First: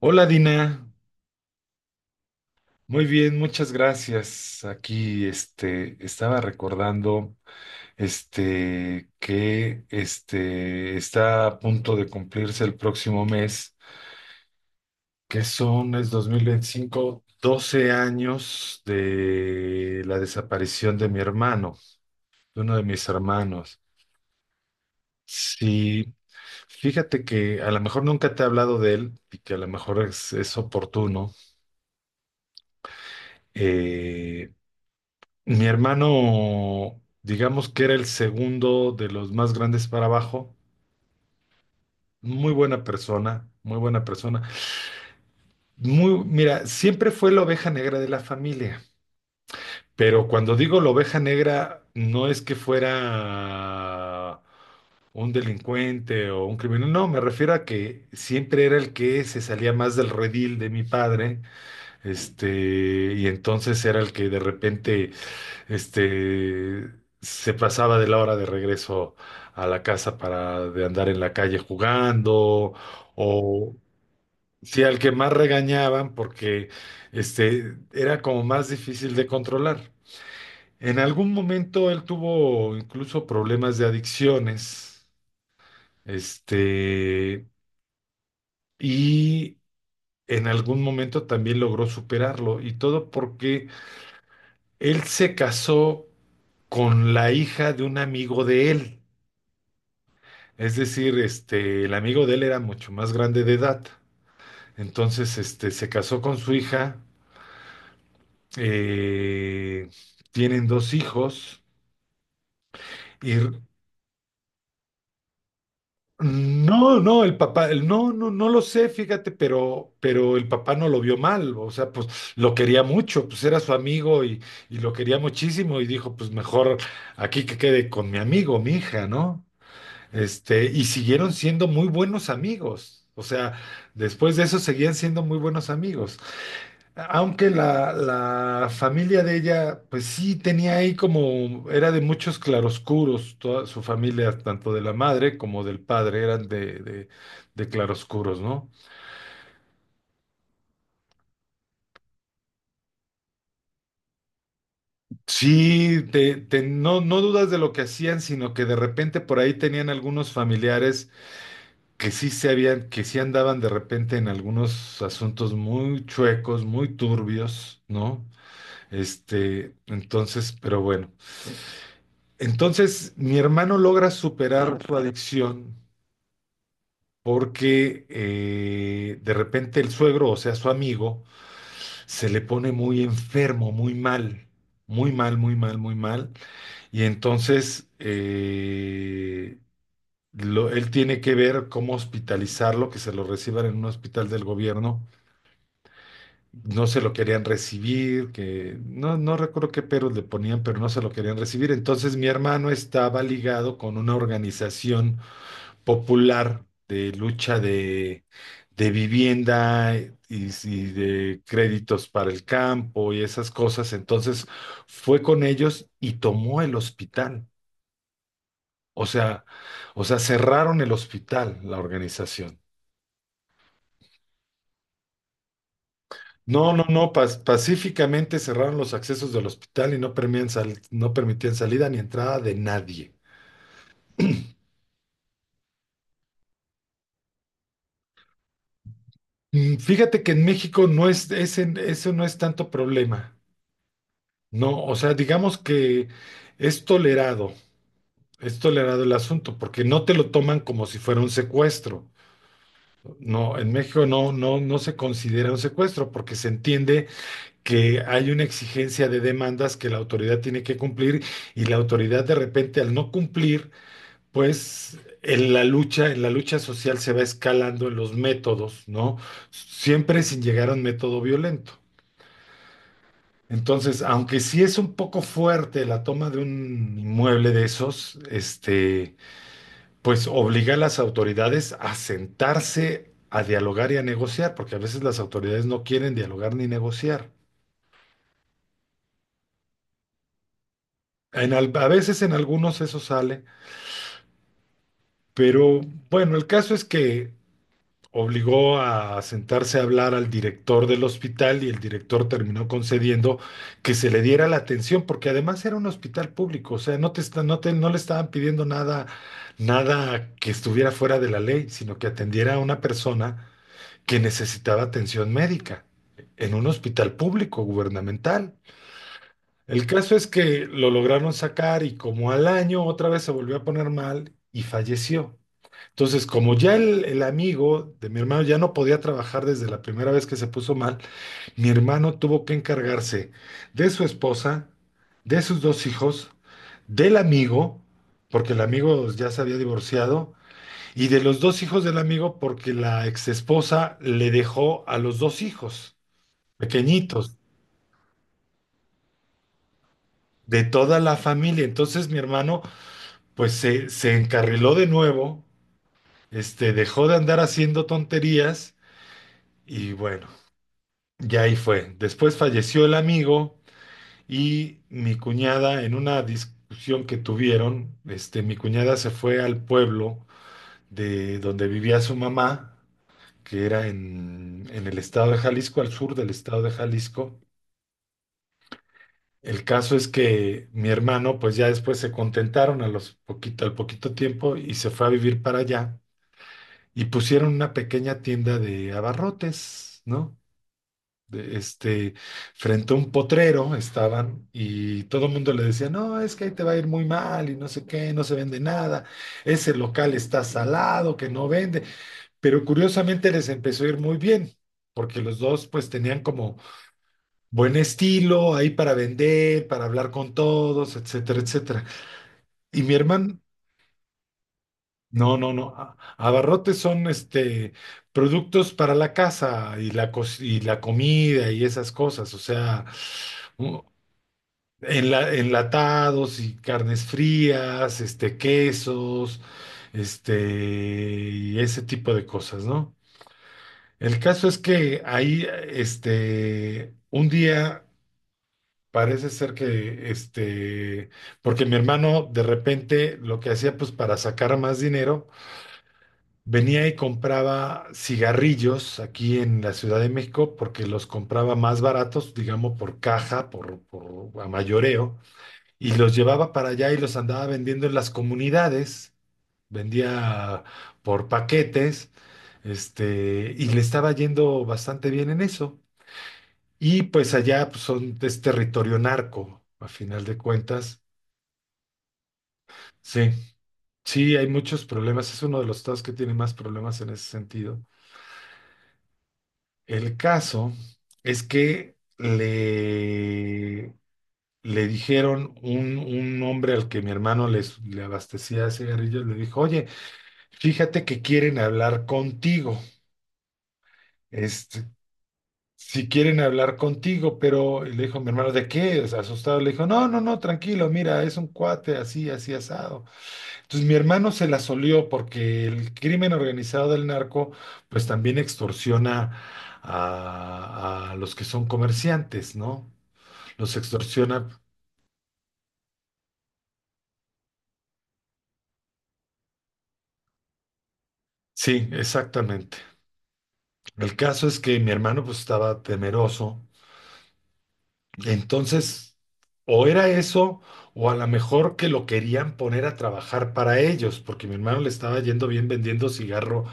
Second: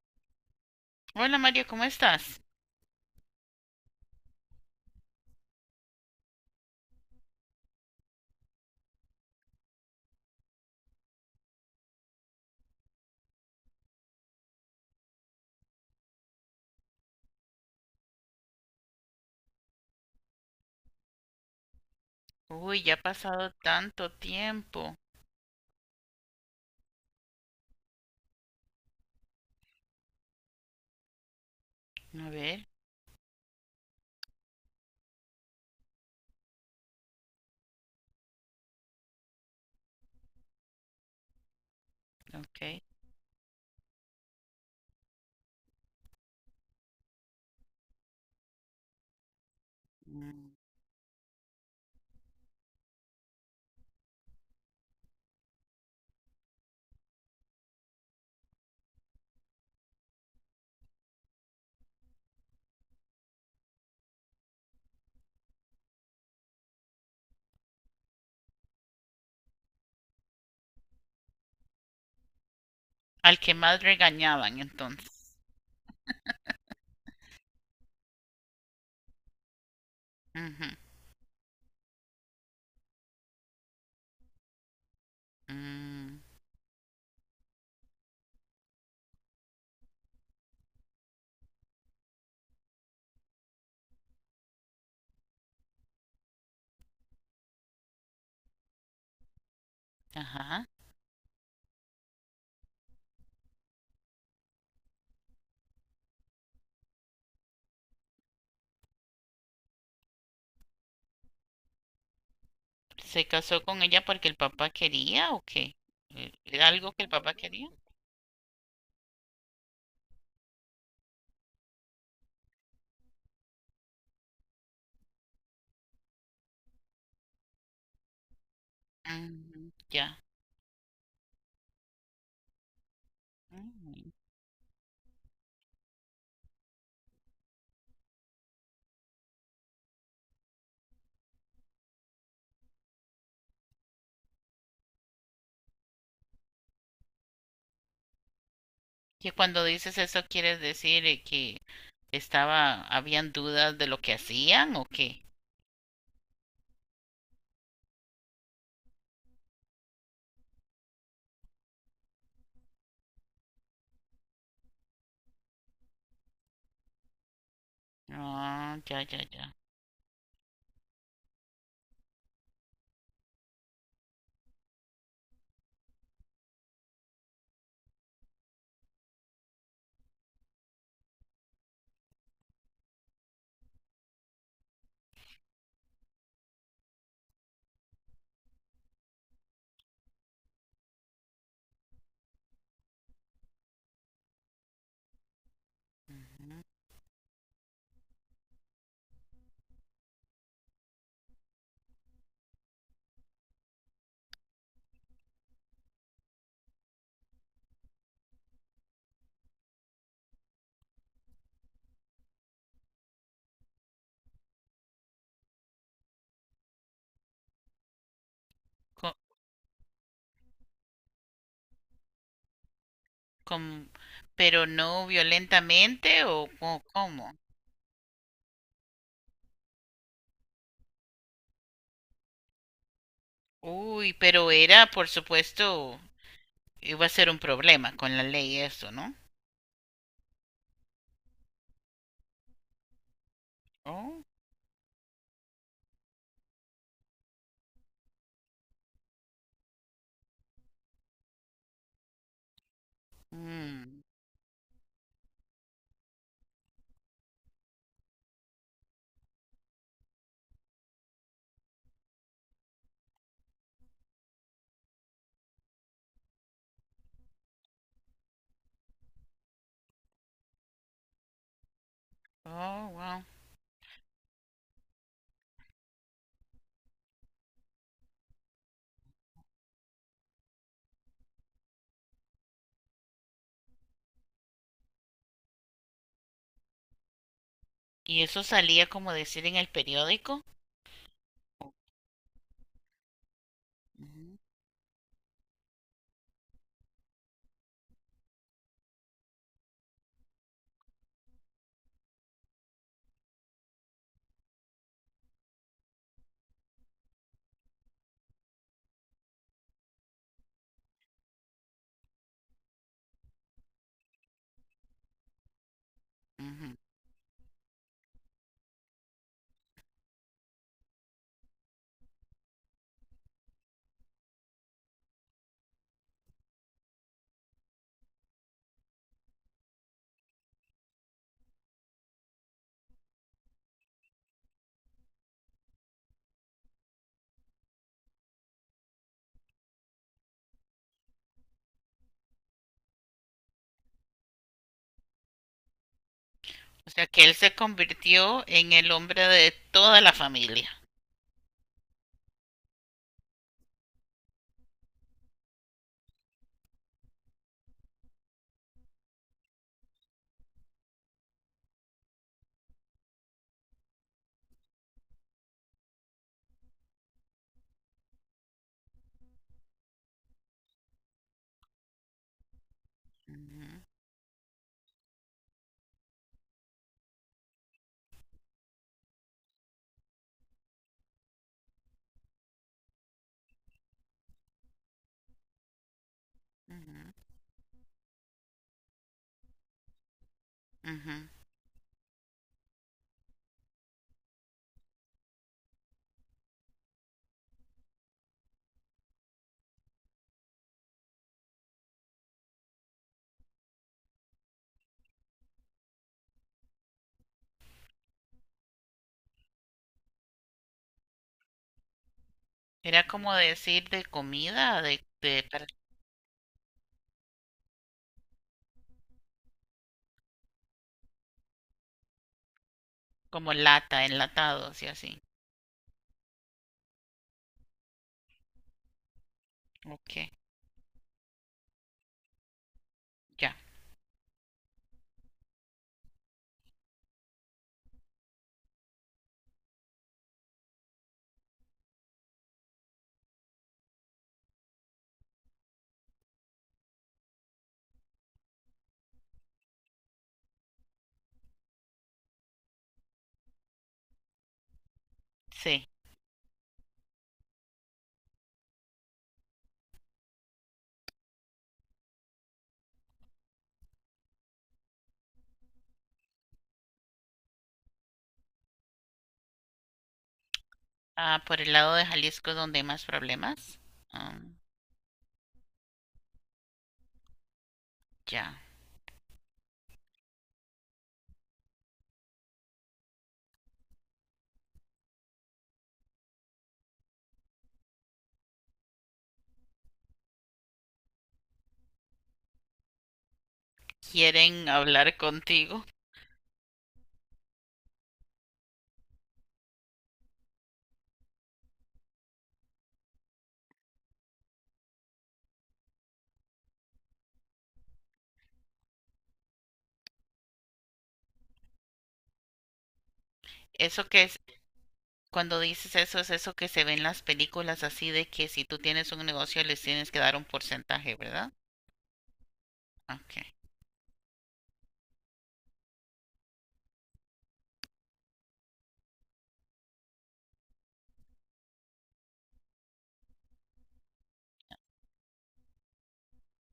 Hola Dina, Hola Mario, ¿cómo estás? muy bien, muchas gracias. Aquí estaba recordando que está a punto de cumplirse el próximo mes, que son es 2025, 12 años de la desaparición de mi hermano, de uno de Uy, ya ha mis pasado hermanos. tanto tiempo. Sí, fíjate que a lo mejor nunca te he hablado de él y que a lo mejor es oportuno. A ver, Eh, Mi hermano, digamos que era el segundo de los más grandes para abajo. Muy buena ok. persona, muy buena persona. Mira, siempre fue la oveja negra de la familia. Pero Mm. cuando digo la oveja negra, no es que fuera un delincuente o un criminal. No, me refiero a que siempre era el que se salía más del redil de mi padre. Y entonces era el que de repente Este, se pasaba de la hora de regreso a la casa, para de andar en la calle jugando. Al que O más regañaban Sí, al que entonces. más regañaban porque era como más difícil de controlar. Ujú, En algún momento él tuvo incluso problemas de adicciones, mm, este, y en algún momento también logró superarlo, y todo porque él se casó con la hija de un amigo de él. ajá. Es decir, el amigo de él era mucho más grande de edad. Entonces, se casó con su hija, eh, tienen dos hijos ¿Se y r- casó con ella porque el papá quería o qué? ¿Era algo no, que el no, papá el quería? papá, no, no, no lo sé, fíjate, pero, el papá no lo vio mal, o sea, pues lo quería mucho, pues era su amigo, y lo quería muchísimo y dijo, pues mejor aquí que quede con mi amigo, mi hija, ¿no? Mm, ya. Y siguieron siendo muy buenos amigos, o sea, Mm. después de eso seguían siendo muy buenos amigos. Aunque la familia de ella, pues sí, tenía ahí como, era de muchos claroscuros, toda su familia, tanto de la madre como del padre, eran de, de claroscuros, ¿no? Que cuando dices eso quieres decir que estaba, ¿habían dudas de lo que hacían o qué? Sí, no, no dudas de lo que hacían, sino que de repente por ahí tenían algunos familiares que sí andaban de repente en algunos asuntos muy chuecos, muy turbios, ¿no? Ah, ya, ya, ya. Entonces, pero bueno. Entonces, mi hermano logra superar su adicción porque de repente el suegro, o sea, su amigo, se le pone muy enfermo, muy mal, muy mal, muy mal, muy mal. Y entonces él tiene que ver cómo hospitalizarlo, que se lo reciban en un hospital del gobierno. No se lo querían recibir, que no, no recuerdo qué peros le ponían, pero no se lo querían recibir. Entonces mi hermano estaba ligado con una organización popular de lucha de, vivienda, y de créditos para el campo y esas cosas. Entonces fue con ellos y tomó el hospital. O Ujú. sea, cerraron el hospital, la organización. Como- pero no violentamente No, o no, no, cómo. Pacíficamente cerraron los accesos del hospital y no permitían salida ni entrada de nadie. Uy, pero era, por supuesto, iba a ser un problema con la ley eso, ¿no? Fíjate que en México ese no es tanto problema. Oh, No, o sea, digamos que es tolerado, es tolerado el asunto, porque no te lo toman como si fuera un secuestro. No, en mm, México no, no, no se considera un secuestro, porque se entiende que hay una exigencia de demandas que la autoridad tiene que cumplir, y la autoridad de repente al no cumplir, pues en la lucha, social se va escalando en los métodos, ¿no? Siempre sin llegar a un método violento. oh, wow. Entonces, aunque sí es un poco fuerte la toma de un inmueble de esos, pues obliga a las autoridades a sentarse a dialogar y a negociar, porque a veces las autoridades no quieren dialogar ni negociar. ¿Y eso salía como decir en el periódico? A veces en algunos eso sale, Ujú, pero bueno, el caso es que obligó a sentarse a hablar al director del hospital y el director terminó concediendo que se le diera la atención, porque además era un hospital público, o sea, no te está- no te- no le estaban pidiendo nada, nada que estuviera fuera de la ley, sino que atendiera a una persona que necesitaba atención médica en un ujú. hospital público gubernamental. El caso es que lo lograron sacar y como al año otra vez se volvió a poner mal y falleció. Entonces, como ya el amigo de mi hermano ya no podía trabajar desde la primera vez que se puso mal, mi hermano tuvo que encargarse de su esposa, de sus dos hijos, del amigo, porque el amigo ya se había divorciado, y de los dos hijos del amigo, porque la exesposa le dejó a los dos hijos O sea que pequeñitos, él se convirtió en el hombre de toda la de familia. toda la familia. Entonces mi hermano, pues se encarriló de nuevo, dejó de andar haciendo tonterías, y bueno, y ahí fue. Después falleció el amigo y mi cuñada, en una discusión que tuvieron, mi cuñada se fue al pueblo de donde vivía su mamá, que Ujú, era en, el estado de Jalisco, al sur del estado de Jalisco. El caso es que mi hermano, pues ya después se contentaron al poquito tiempo y se fue a vivir para allá y ujú, pusieron una pequeña tienda de abarrotes, ¿no? ujú. de- este, Frente a un potrero estaban y todo el mundo le decía, no, es que ahí te va a ir muy mal y no sé qué, no se vende nada, ese local está salado, que no vende, pero curiosamente les empezó a ir muy bien, porque los dos pues tenían como buen estilo ahí para vender, para hablar con todos, etcétera, etcétera. Y mi Era como hermano, decir de comida, no, de no, para- no, abarrotes son, productos para la casa y la, y la comida y esas cosas, o sea, como lata, enlatados y así. Enlatados y carnes frías, quesos, Ok, y ese tipo de cosas, ¿no? ya, El caso es que ahí, un día parece ser que, porque mi hermano de repente lo que hacía, pues para sacar más dinero, venía y compraba cigarrillos aquí en la Ciudad de México porque los compraba más baratos, digamos, por caja, por a mayoreo, sí. y los llevaba para allá y los andaba vendiendo en las comunidades, vendía por paquetes, y le estaba yendo bastante bien en eso. Y pues allá pues, es territorio narco, a final de cuentas. Ah, por el lado de Jalisco es donde hay más Sí, problemas. sí, Ah, hay muchos problemas. Es uno de los estados que tiene más problemas en ese sentido. ya. El caso es que le dijeron, un hombre al que mi hermano le abastecía cigarrillos, le dijo, oye, fíjate que quieren hablar contigo. Quieren Este, hablar contigo. si quieren hablar contigo, pero, y le dijo mi hermano, ¿de qué? O sea, asustado, le dijo, no, no, no, tranquilo, mira, es un cuate así, así asado. Entonces mi hermano se la solió porque el crimen organizado del narco pues también extorsiona a los que son comerciantes, ¿no? Los Eso que es, extorsiona. cuando dices eso, es eso que se ve en las películas así de que si tú tienes un negocio les tienes que dar un porcentaje, ¿verdad? Sí, exactamente. Ok. El caso es que mi hermano pues estaba temeroso. Entonces, o era eso, o a lo mejor que lo querían poner a trabajar para ellos, porque mi hermano le estaba yendo bien vendiendo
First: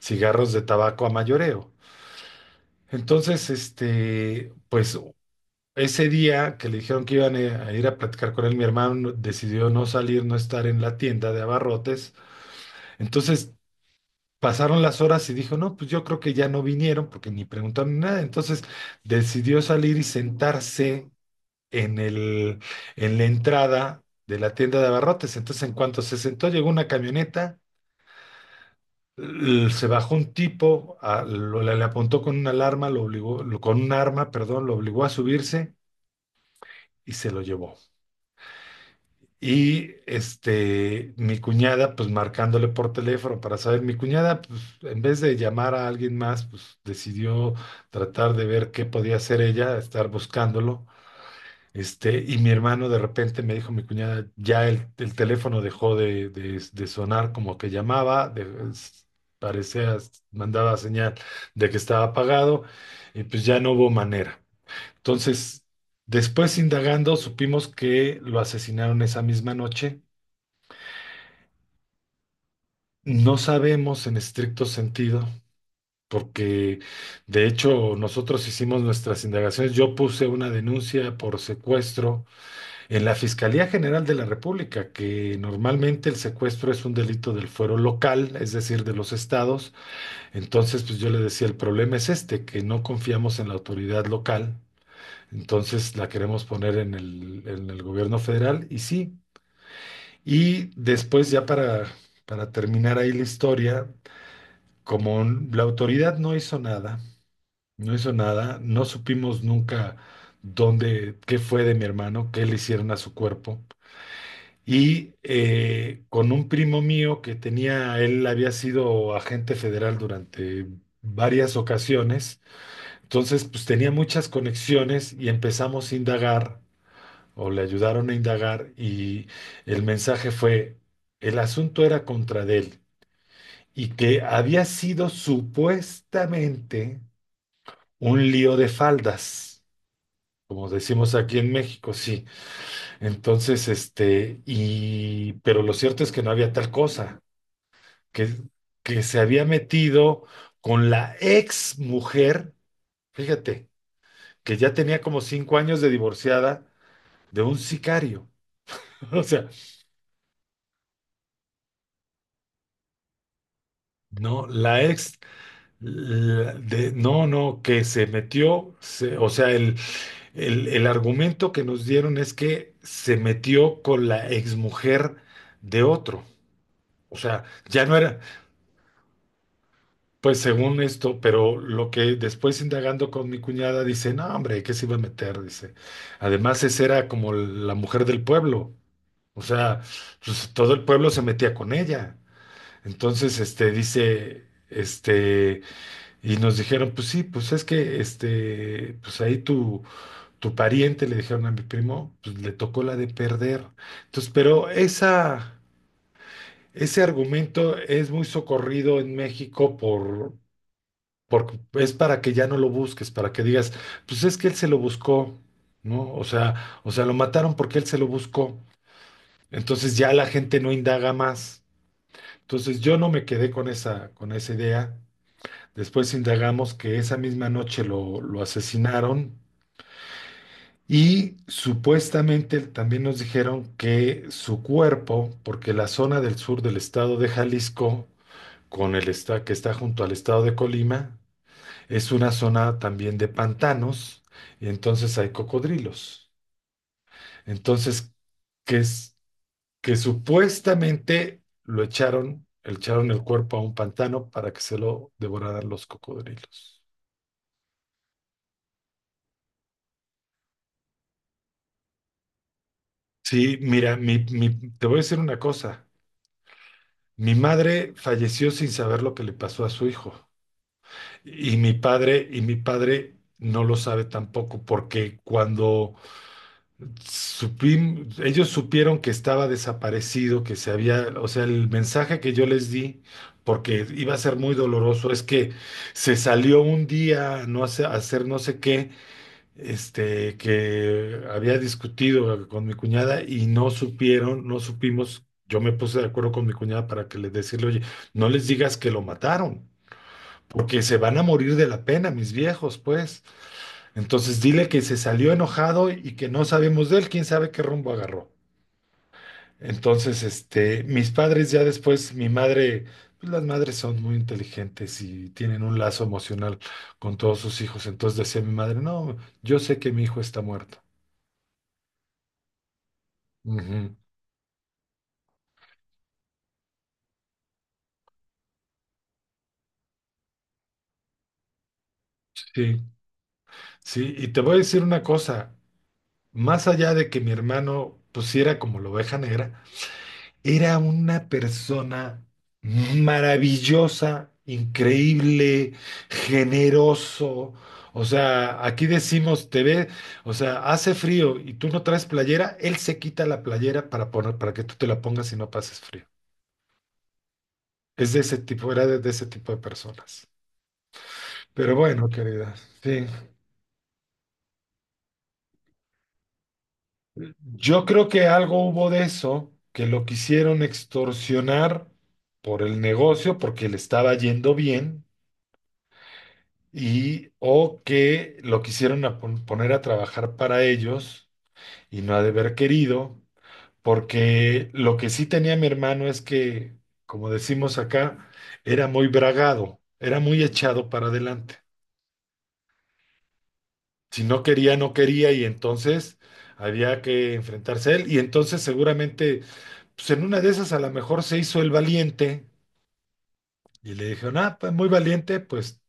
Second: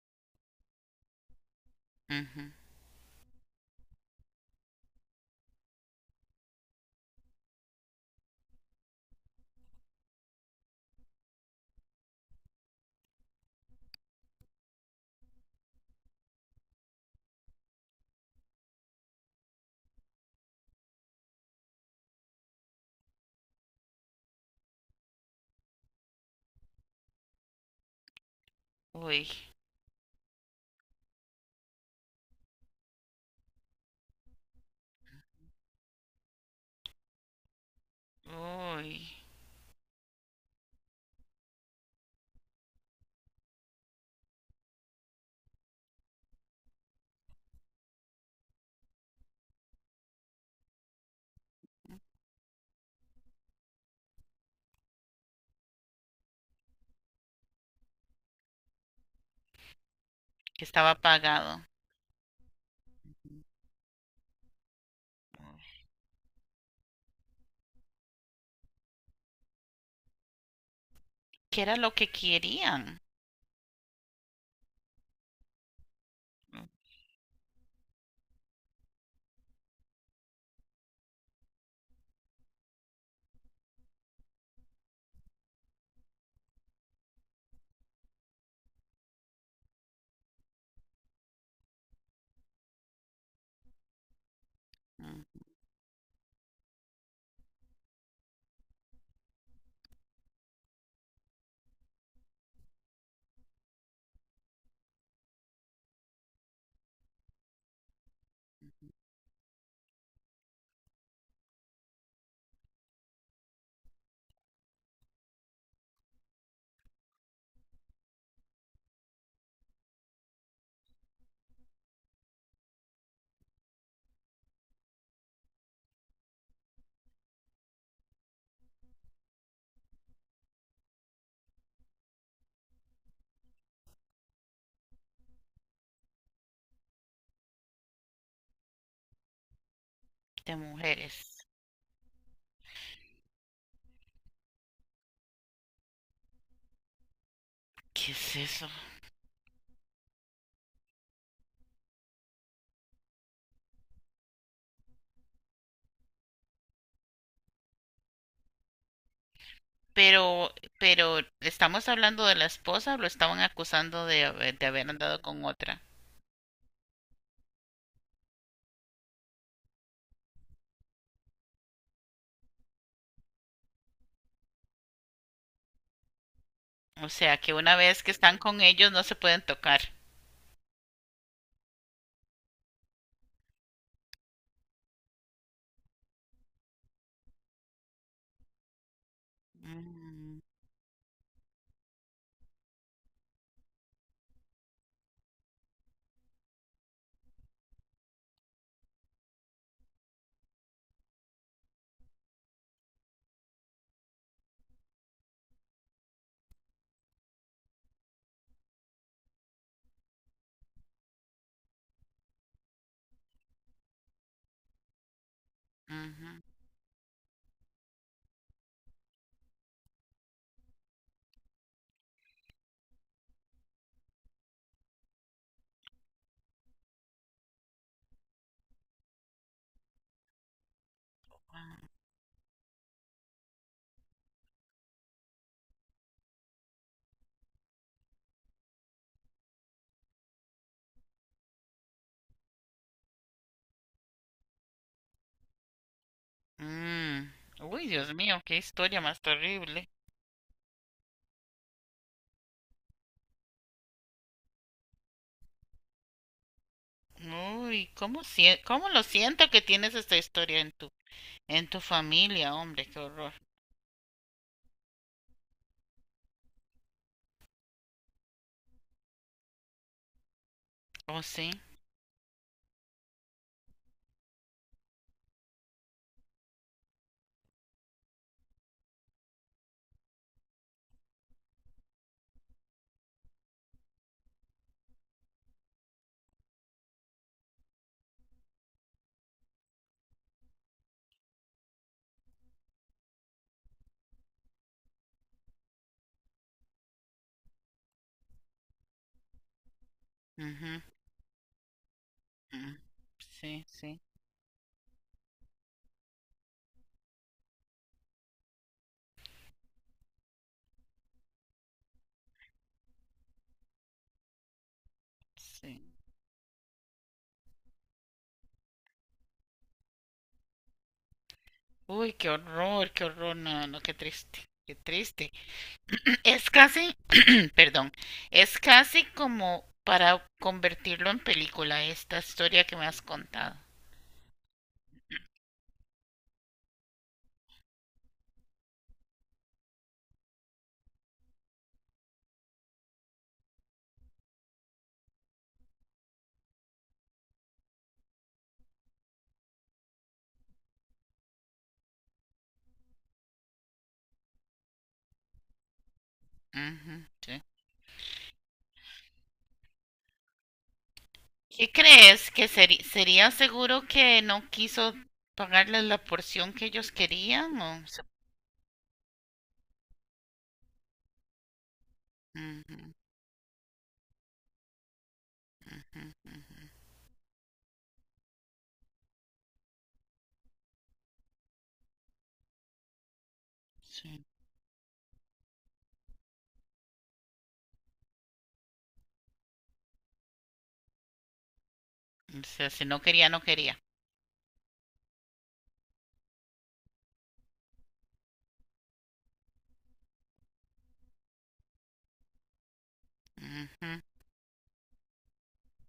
cigarros de tabaco a mayoreo. Ujú. Entonces, pues ese día que le dijeron que iban a ir a platicar con él, mi hermano no, decidió no salir, no estar en la tienda de abarrotes. Entonces, pasaron las horas y dijo, no, pues yo creo que ya no vinieron porque ni preguntaron ni nada. Entonces, decidió salir y sentarse en el, en la entrada de la tienda de abarrotes. Entonces, en cuanto se sentó, llegó una camioneta, Uy, se bajó un tipo, le apuntó con una alarma, lo obligó, con un arma, perdón, lo obligó a subirse y se lo llevó. uy, Y mi cuñada, pues marcándole por teléfono para saber, mi cuñada, pues en vez de llamar a alguien más, pues decidió tratar de ver qué podía hacer ella, estar buscándolo. Y mi hermano de repente me dijo, mi cuñada, ya el teléfono dejó de, de sonar como que llamaba, es- parecía, que mandaba estaba señal pagado. de que estaba apagado, y pues ya no hubo manera. Entonces, después indagando, supimos que lo asesinaron esa misma noche. ¿Qué era lo que querían? No sabemos en estricto sentido, porque de hecho nosotros hicimos nuestras indagaciones. Yo puse una denuncia por secuestro en la Fiscalía General de la República, que normalmente el secuestro es un delito del fuero local, es decir, de los estados, entonces pues yo le decía, el problema es este, que no confiamos en la autoridad local, Ujú, entonces la queremos poner en el, gobierno federal, y sí. Y después, ya para, terminar ahí la historia, como la autoridad no hizo nada, no hizo nada, no supimos nunca dónde, qué fue de mi hermano, qué le hicieron a su cuerpo. Con un primo mío que tenía, él había sido agente federal durante varias ocasiones, entonces pues tenía muchas conexiones y empezamos a indagar o le ayudaron a indagar y el mensaje fue, el asunto era contra de él y que había sido supuestamente un lío de faldas, de como decimos aquí mujeres. en México, sí. Entonces, este, y, pero lo cierto es que no había tal cosa. ¿Qué que, es eso? que se había metido con la ex mujer, fíjate, que ya tenía como 5 años de divorciada de un sicario. O sea, Pero, pero, ¿estamos hablando de la esposa o lo estaban acusando de, no, de la haber ex, andado con otra? la- de, no, no, que se metió, se- o sea, el, el argumento que nos dieron es que se metió con la ex mujer de otro. O O sea, sea, que una ya no vez que era, están con ellos no se pueden tocar. pues según esto, pero lo que después indagando con mi cuñada dice, no, hombre, ¿qué se iba a meter? Dice, además esa era como la mujer del pueblo, o sea, Mm, pues, todo el pueblo se metía con ella. Entonces, este, dice, este, y nos dijeron, pues sí, pues es que, este, pues ahí tu, tu pariente, le dijeron a mi primo, pues le tocó la de perder. Entonces, pero esa... Ese argumento es muy socorrido en México por, porque es para que ya no lo busques, para que digas, pues es que él se lo buscó, ¿no? Ujú, O sea, lo mataron porque él se lo buscó. Entonces ya la gente no indaga más. Entonces yo no me quedé con esa idea. Después indagamos que esa misma noche lo asesinaron y supuestamente también nos dijeron que su cuerpo, porque la zona del sur del estado de Jalisco, con el esta- que está junto al estado de Colima, es una zona también de pantanos y entonces hay cocodrilos. mm. Uy, Entonces, Dios mío, qué que historia es más terrible. que supuestamente lo echaron, le echaron el cuerpo a un pantano para que se lo devoraran los cocodrilos. Uy, cómo, cómo lo siento que tienes esta historia en tu familia, hombre, qué horror. Sí, mira, mi- te voy a decir una cosa. Mi madre falleció sin saber lo que le pasó a su hijo. Oh, sí. Y mi padre no lo sabe tampoco, porque cuando supim- ellos supieron que estaba desaparecido, que se había, o sea, el mensaje que yo les di, porque iba a ser muy doloroso, es que se salió un día no hace- a hacer no sé qué, este, que había discutido con mi cuñada y no supieron, no supimos. Yo me puse de acuerdo con mi cuñada para que le decirle, oye, no les digas que lo mataron, Ujú, porque se van a morir de la pena, mis mm, viejos, pues. sí, sí, Entonces dile que se salió enojado y que no sabemos de él, quién sabe qué rumbo agarró. Entonces, este, mis padres ya después, mi madre, pues las madres son muy inteligentes y tienen un sí. lazo emocional con todos sus hijos. Entonces decía mi madre, no, yo sé que mi hijo está muerto. Uy, qué horror, no, no, qué Ujú. triste, qué triste. Es casi, perdón, es casi como para convertirlo en película esta historia que me Sí, has contado. sí, y te voy a decir una cosa, más allá de que mi hermano pusiera como la oveja negra, era una persona maravillosa, increíble, generoso. O sea, aquí decimos, te ve, o sea, hace frío y tú no traes playera, él se quita la playera para poner, para que tú te la pongas y no pases frío. Ujú, sí. Es de ese tipo, era de ese tipo de personas. ¿Qué Pero bueno, crees? ¿Que querida, sí. sería seguro que no quiso pagarles la porción que ellos querían? Yo ¿O se- creo que algo hubo de eso, que lo quisieron extorsionar por el ujú, negocio, porque le estaba yendo bien ujú, y o que lo quisieron a pon- poner a trabajar para ellos y no ha de haber querido, sí. porque lo que sí tenía mi hermano es que, como decimos acá, era muy bragado, era muy echado para adelante. O sea, si no quería, no quería. Si no quería, no quería, y entonces había que enfrentarse a él y entonces seguramente, pues en una de esas a lo mejor se hizo el valiente Ujú. y le dijeron, ah, pues muy valiente, pues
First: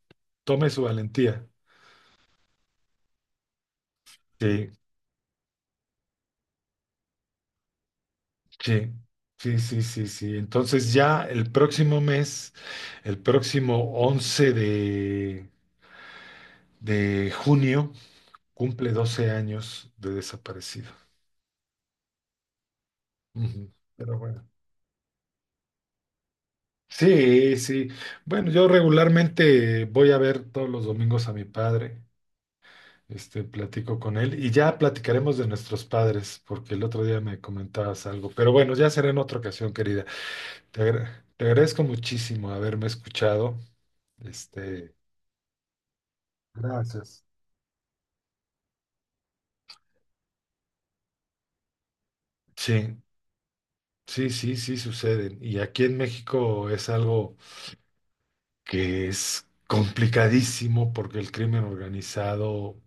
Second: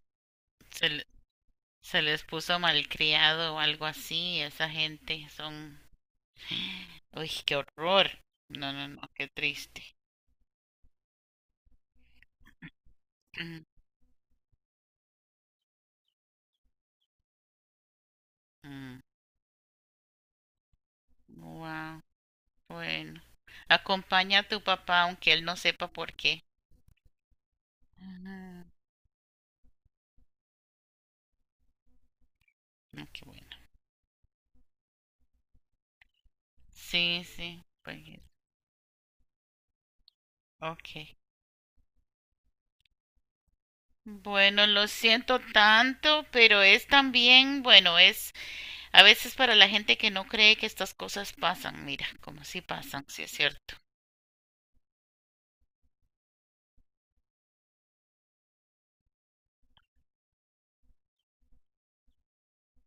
tome su Se, le- valentía. Se les puso malcriado o algo así. Esa Sí. gente son... ¡Uy, qué horror! No, no, Sí, no, qué sí, sí, triste. sí, sí. Entonces ya el próximo mes, el próximo 11 de junio, cumple 12 años de desaparecido. Wow, bueno. Ujú. Pero Acompaña bueno. a tu papá aunque él no sepa por qué. Sí, sí. Bueno, yo Ujú. regularmente voy a ver todos los domingos a mi padre, Ah, qué este, bueno. platico con él y ya platicaremos de nuestros padres, porque el otro día Sí, me sí, pues, comentabas algo. Pero bueno, ya será en otra ocasión, querida. Te, ok. agra- te agradezco muchísimo haberme escuchado. Bueno, lo Este, siento tanto, pero es gracias. también, bueno, es a veces para la gente que no cree que estas cosas pasan, mira, como si Sí, pasan, sí es cierto. sí, sí, sí suceden. Y aquí en México es algo que es complicadísimo porque el crimen organizado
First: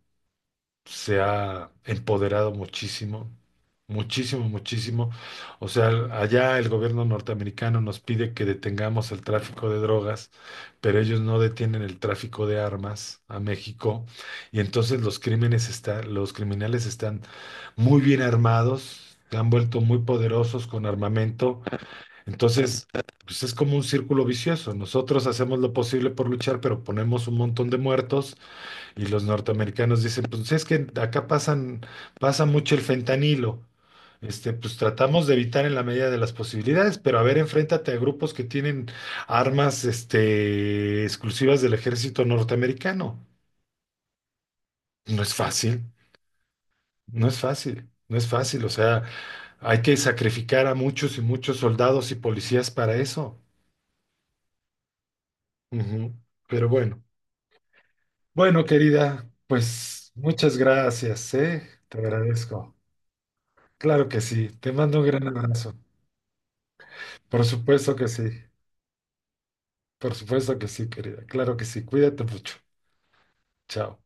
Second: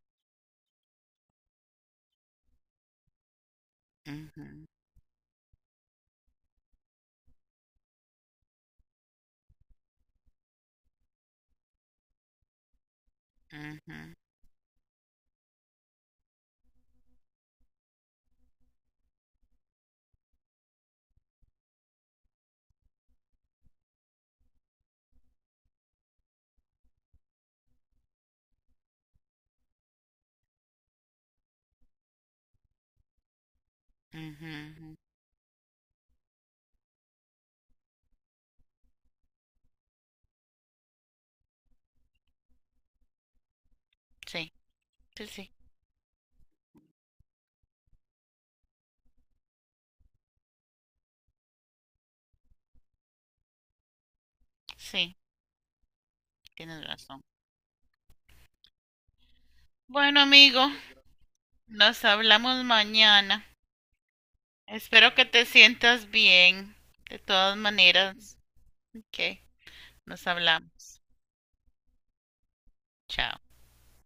se ha empoderado muchísimo, muchísimo, Ujú, muchísimo. O sea, el- allá el gobierno norteamericano nos pide que detengamos el tráfico de drogas, pero ellos no detienen el tráfico de armas a ujú, México. Y entonces los crímenes está- los criminales están muy bien armados, se han vuelto muy poderosos con armamento. Entonces, pues es como un círculo vicioso. Nosotros hacemos lo posible por luchar, pero ponemos un montón de muertos y los norteamericanos dicen, pues es que acá pasan, pasa mucho el fentanilo. Este, pues ujú. tratamos de evitar en la medida de las posibilidades, pero a ver, enfréntate a grupos que tienen armas, este, exclusivas del ejército norteamericano. Sí, No sí, es sí, fácil, no es fácil, no es fácil. O sea, hay que sacrificar a muchos y muchos soldados y policías para eso. sí, Ujú. Pero tienes bueno, razón. bueno, querida, pues Bueno, muchas amigo, gracias, ¿eh? Te nos hablamos agradezco. mañana. Claro que sí, te mando un Espero que gran te abrazo. sientas bien. De Por todas supuesto que sí, maneras, ok, por nos supuesto que sí, hablamos. querida. Claro que sí, cuídate mucho. Chao. Chao.